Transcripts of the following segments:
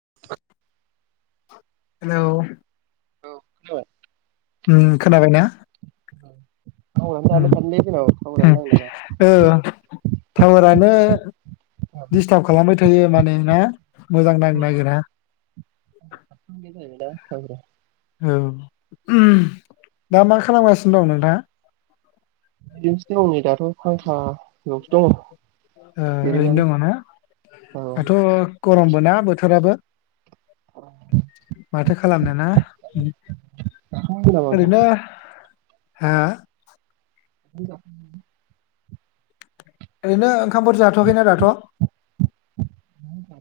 [unintelligible] Hello औ खोनाबाय उम खोनाबाय ना [unintelligible] दानो ओम थादोंलै जोंनाव टावारानो ओम औ टावारानो नांनो दिडस्टार्ब खालामबाय थायो माने ना मोजां नांनो नाङा नागिरा बे [unintelligible] औ दा मा खालामगासिनो दं नोंथाङा? [unintelligible] नै दाथ' आं थाङा। ओ ओरैनो दङ ना औ दाथ'। गरमबो ना बोथोराबो माथो खालामनो ना जाखांबाय नामा ओंखाम ओरैनो हा [inaudible] ओरैनो ओंखामफोर जाथ'खैना दाथ'?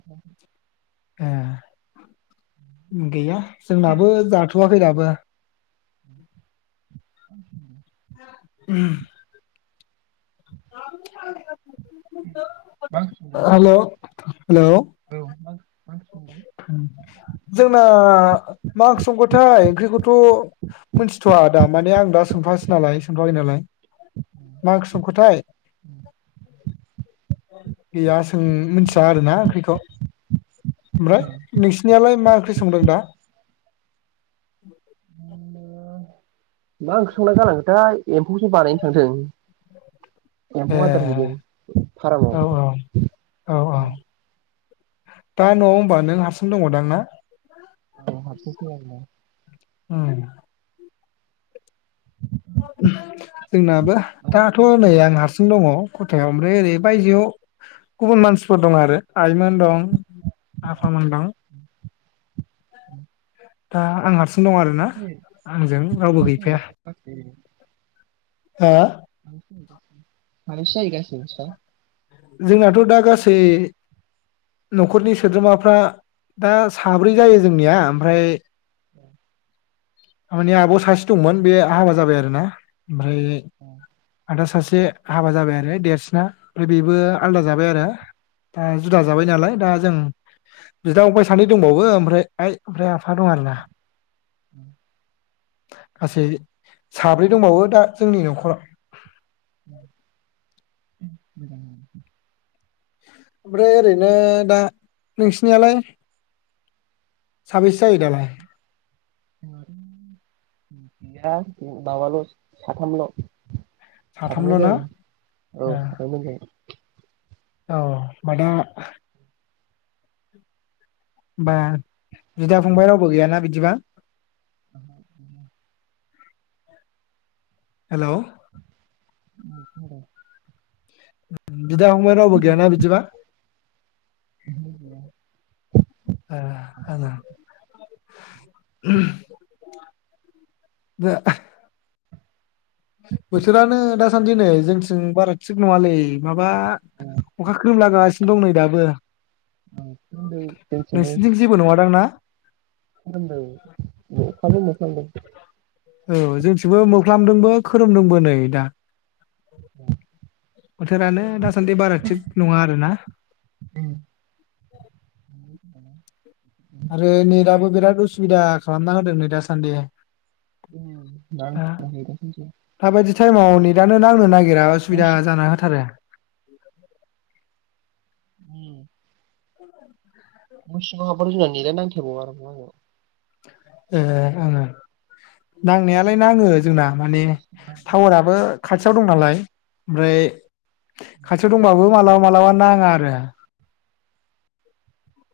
[inaudible] ए। गैया। जोंनाबो जाथ'वा खै दाबो। [inaudible] [inaudible] उम [unintelligible] हेलौ हेलौ [unintelligible] औ ओंख्रि संदों? जोंना मा ओंख्रिसंखोथाय ओंख्रिखौथ' मिथिथ'वा दा माने आं दा सोंफासै नालाय सोंफाखै नालाय। मा ओंख्रि संखोथाय गैया सों मिथिया आरोना ओंख्रिखौ ओमफ्राय नोंसिनियालाय मा संदों दा? मा ओंख्रि संना गालांगोथाय एम्फौसो बानायनो थांथों। ए एम्फौ आदार हैदों फार्माव औ औ औ औ दा न'आव होमबा नों हारसिं दङदां ना? औ [unintelligible] ओम जोंनाबो दाथ' सानैसो जायो नै आं नोंस्रा? हारसिं दङ खथायाव ओमफ्राय ओरै बायजोआव गुबुन मानसिफोर दं आरो आइमोन दं आफामोन दं दा आंहा दं आरो ना साबैसे आंजों जायो? रावबो साबैसे जायो गैफाया [inaudible] हा [unintelligible] जोंनाथ' दा गासै नखरनि सोद्रोमाफ्रा दा साब्रै जायो जोंनिया आमफ्राय थारमाने आब' सासे दंमोन बे हाबा जाबाय आरो ना ओमफ्राय आदा सासे से हाबा जाबाय आरो देरसिना बेबो आलदा मोजां जाबाय आरो दा जुदा जाबाय नालाय दा जों बिदा फंबाइ सानै दंबावो ओमफ्राय आइ आमफ्राय आफा दं आरोना उम गासै साब्रै दंबावो दा जोंनि नखराव [unintelligible] ओमफ्राय ओरैनो दा नोंसिनियालाय साबेसे जायो दालाय दा माबाल' साथामल' साथामल' साथामल' ना जायो औ ए आइमोनजों औ बादा होमबा बिदा फंबाय रावबो गैयाना बिदिबा [unintelligible] हेलौ [unintelligible] [unintelligible] बिदा फंबाय रावबो गैया ना बिदिबा गैया [inaudible] आ आ [unintelligible] बोथोरानो दासान्दि नै जोंथिं बारा थिग नङालै माब बा अखा खोरोमलागासिनो दं नै दाबो फोरोंदों नोंसोरथिं जेबो नङादां ना होनदों अखाबो मोफ्लांदों औ जोंथिबो मोफ्लामदोंबो खोरोमदोंबो नै दा बोथोरानो दासान्दि बारा थिग नङा आरोना [inaudible] [unintelligible] आरो नेटआबो बिराद उसुबिदा खालामना होदों नै दासान्दि [unintelligible] थाइमाव नेदानो नांनो नागि नागिरा न' असुबिदा सिं जाना होथारो [unintelligible] न' सिङाव हाबबाथ' जोंना नेदानो नांथारबाव आरो ना ए आङो नांनायालाय नाङो जोंना माने आंनाव थावाराबो खाथि [unintelligible] दं नालाय ओमफ्राय खाथियाव दंबाबो मालाबा मालाबा नाङा आरो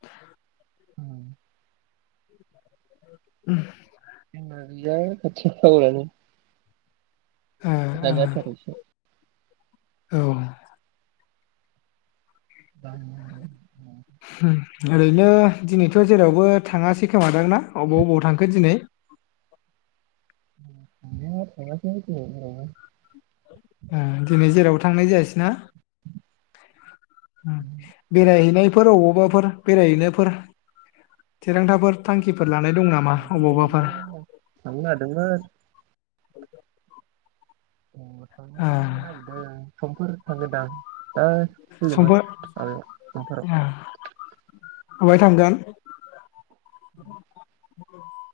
[unintelligible] उम [unintelligible] [unintelligible] ओ [unintelligible] औ [unintelligible] ओरैनो दिनैथ' जेरावबो थाङासै खोमादां ना अबाव अबबाव थांखो दिनै [unintelligible] ओ दिनै जेरावबो थांनाय जायासै न बेरायहैनाय फोर अबावबाफोर बेरायहैनायफोर थिरांथाफोर थांखिफोर लानाय दं नामा अबावबाफोर थानों नागिरदोंमोन [unintelligible] ओ समफोर थांगोनदां समफोर [unintelligible] माबाय थांगोन? [inaudible]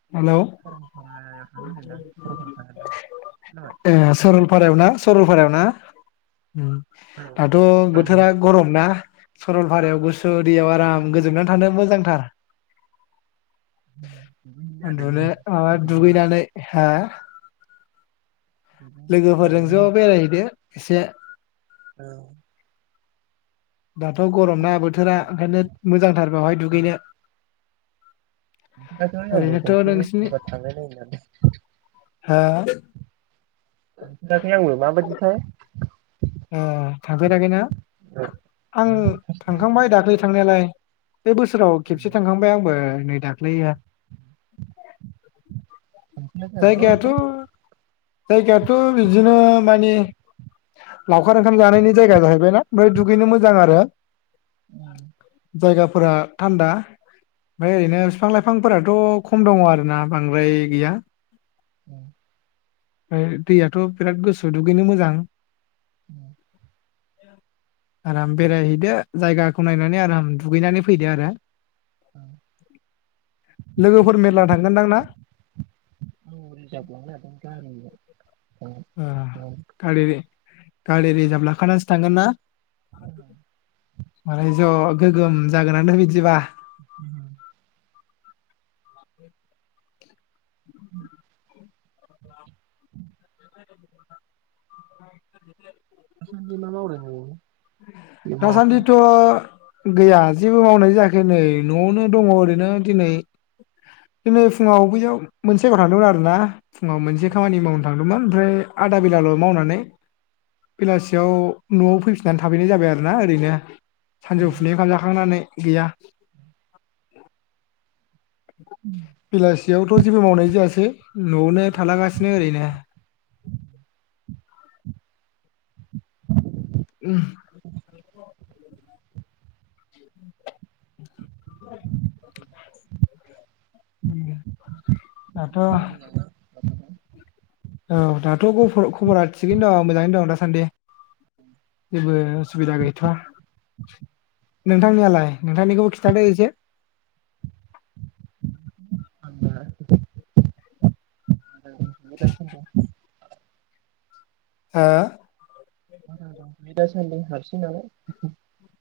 [unintelligible] सरलपारायाव थांगोनदां खोनाबाय ओ सरलपारायाव ना सरल फारायाव ना? ओम औ दाथ' औ बोथोरा गरम ना सरलपारायाव गुस दैयाव आराम गोजोमनानै थानो मोजांथार दुगैहैनो उन्दुनो नागिरदोंमोन माबा दुगैनानै हा दुगैनो थांनो लोगोफोरजों ज' नागिरदोंमोन बेरायहैदो एसे औ दाथ' गरम ना बोथोरा ओंखायनो लोगोफोरजों मोजांथार बेवहाय औ दुगैनो ओरैनोथ' नोंसिनि हो [unintelligible] ओ थांफेराखैना औ आं ओहो फार्स्ट टाइम थांनो थांखांबाय दाखलि थांनायालाय बे बोसोराव नागिरदों खेबसे थांखांबाय आंबो नै दाखख्लै ओ थांफेराखै आं जायगायाथ' माबायदिथाय जायगायाथ' बिदिनो माने [inaudible] लावखार ओंखाम जानायनि जायगा जाहैबायना ओमफ्राय दुगैनो मोजां आरो उम जायगाफोर फोरा थानदा ओमफ्राय ओरैनो बिफां लाइफांफोराथ' खम दङ आरोना बांद्राय गैया। ओं ओमफ्राय दैयाथ' बिराद गोसो दुगैनो मोजां। उम उम [inaudible] आराम बेरायहैदो जायगाखौ नायनानै आराम दुगैनानै फैदो आरो। आंबो [unintelligible] लोगोफोर मेरला थांगोनदां ना [unintelligible] ओ खालिलि गारि रिजार्भ लाखानानैसो थांगोन ना माने ज' गोगोम जागोनानो बिदिबा उम उम [inaudible] [unintelligible] दासानदि मा मावदों नोङो? दासानदि थ' गैया जेबो मावनाय जायाखै नै न'आवनो दङ ओरैनो दिनै दिनै फुङाव बैयाव मोनसे जायगायाव थांदोंमोन आरोना। फुङाव मोनसे खामानि मावनो थाङो मोन ओमफ्राय आदा बेलाल' मावनानै बेलासियाव न'आव फैफिन ना थाफैनाय जाबाय आरोना ओरैनो। उम सानजौफुनि ओंखाम जाखांनानै गैया उम बेयावथ' जेबो मावनाय जायासै। न'आवनो थाला गासिनो ओरैनो उम उम दा खबरफ्रा मोजां थ' [unintelligible] औ दाथ' खब-खबरा थिगैनो दं मोजाङैनो दं दासान्दि। बेबो सुबिदा गैथ'आ नोंथांनियालाय नोंथांनिखौबो खिन्थादो एसे [inaudible] [unintelligible] हो बे दा सान्दै हारसिं नालाय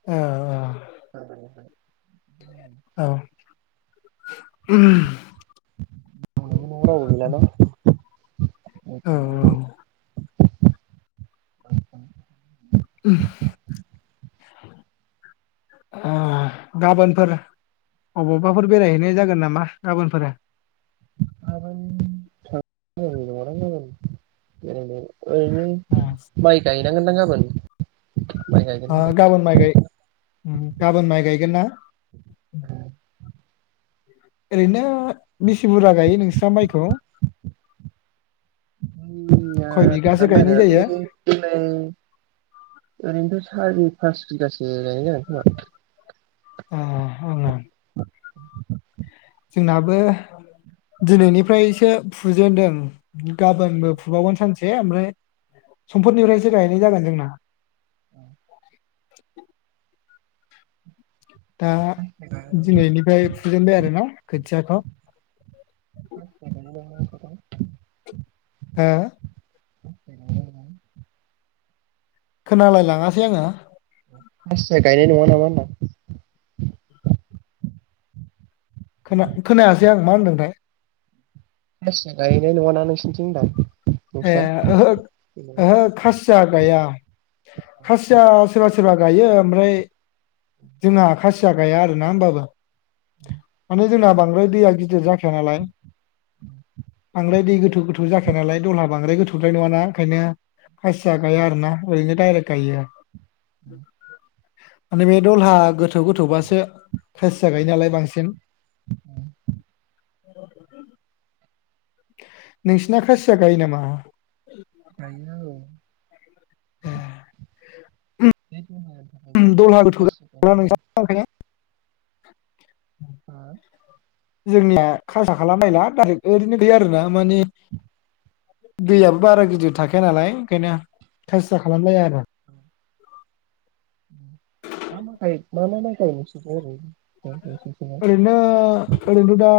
ओ अ ह [unintelligible] औ म नआवबो गैला ना बेथ औ मा ब [unintelligible] गाबोनफोर अबावबाफोर बेरायहैनाय जागोन नामा गाबोनफोर [unintelligible] माइ गायनांगोनदां गाबोन माइ गायगोन होनदां गाबोन माइ गाबोन माइ गायगोन ना ओरैनो मिसि बुरजा गायो नोंस्रा माइखौ खय बिगासो थल गायनाय जायो ओरैनोथ' सारि फास बिगास [unintelligible] आ [inaudible] जोंनाबो दिनैनिफ्रायसो फुजेनदों गाबोनबो फुबावगोन सानसे ओमफ्राय सम्फोरनिफ्रायसो गायनाय जागोन जोंना औ [inaudible] दा दिनैनिफ्राय फुजेनबाय आरो ना खोथियाखौ [unintelligible] हो [inaudible] खोनालाय लाङासै आङो फसनिया गायनाय नङा नामा होनदां खोन खोनायासै आं मा होनदोंथाय मासिया गायैनाय नङाना नोंसोरनिथिं होनदां ए नोंस्रा ओहो जेनेबा? ओहो खासिया गाया खासिया सोरबा सोरबा गायो ओमफ्राय जोंहा खासिया गाया आरो ना हबाबो माने जोंना बांद्राय दैया गिदिर जाखाया नालाय बांद्राय दै गोथौ गोथौ जाखाया नालाय दलहा बांद्राय गोथौद्राय नङा ओंखायनो खासिया गाया आरो ना ओरैनो दायरेक गाया [inaudible] माने बे दलहा गोथौ गोथौबासो खासिया गायोनालाय बांसिन औ [unintelligible] औ [unintelligible] नोंसिना खासिया गायो नामा? गोयनो औ। अ [unintelligible] बे [unintelligible] थाखायनो दलहा गोथौ खासिया गायनाय जायो। नोंख [unintelligible] ह [unintelligible] [unintelligible] जोंनिया खासा खालामलायला डाइरेक्ट ओरैनो गैया आरोना माने दैयाबो बारा गिदिर थाखाया नालाय ओंखायनो खासा खालामलाया आरो। मा माखाय मा मा माइखाय नस ओरै [unintelligible] ओरैनो ओरैनो दा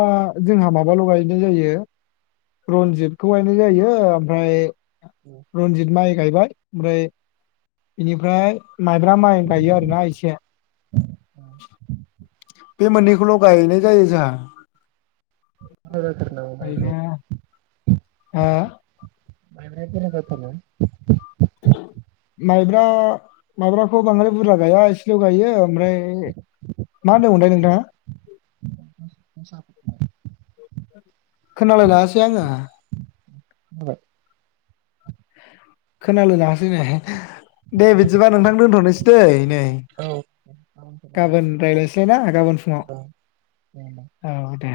जोंहा माबाल' गायनाय जायो रनजितखौ गायनाय जायो ओमफ्राय रनजित माइ गायबाय ओमफ्राय बेनिफ्राय माइब्रा माइ गायो आरोना एसे बे मोननैखौल' गायनाय जायो जाहा। बुरजा जाथारो नामा माइब्राया नो ह [unintelligible] मायदि गाथ न [unintelligible] माइब्रा माइब्राखौ बांद्राय बुरजा गाया इसेल' गायो। ओमफ्राय मा होनदोंमोनलाय नोंथाङा? खोनाबाय? खोनालाय लासै आङो। जाबाय [unintelligible] खोनालाय लाङासै नै। दे बिदिबा नोंथां दोनथ'नोसै। बै नै औ दे गाबोन होमबा। रायस्लाय ना गाबोन फुङाव औ दे।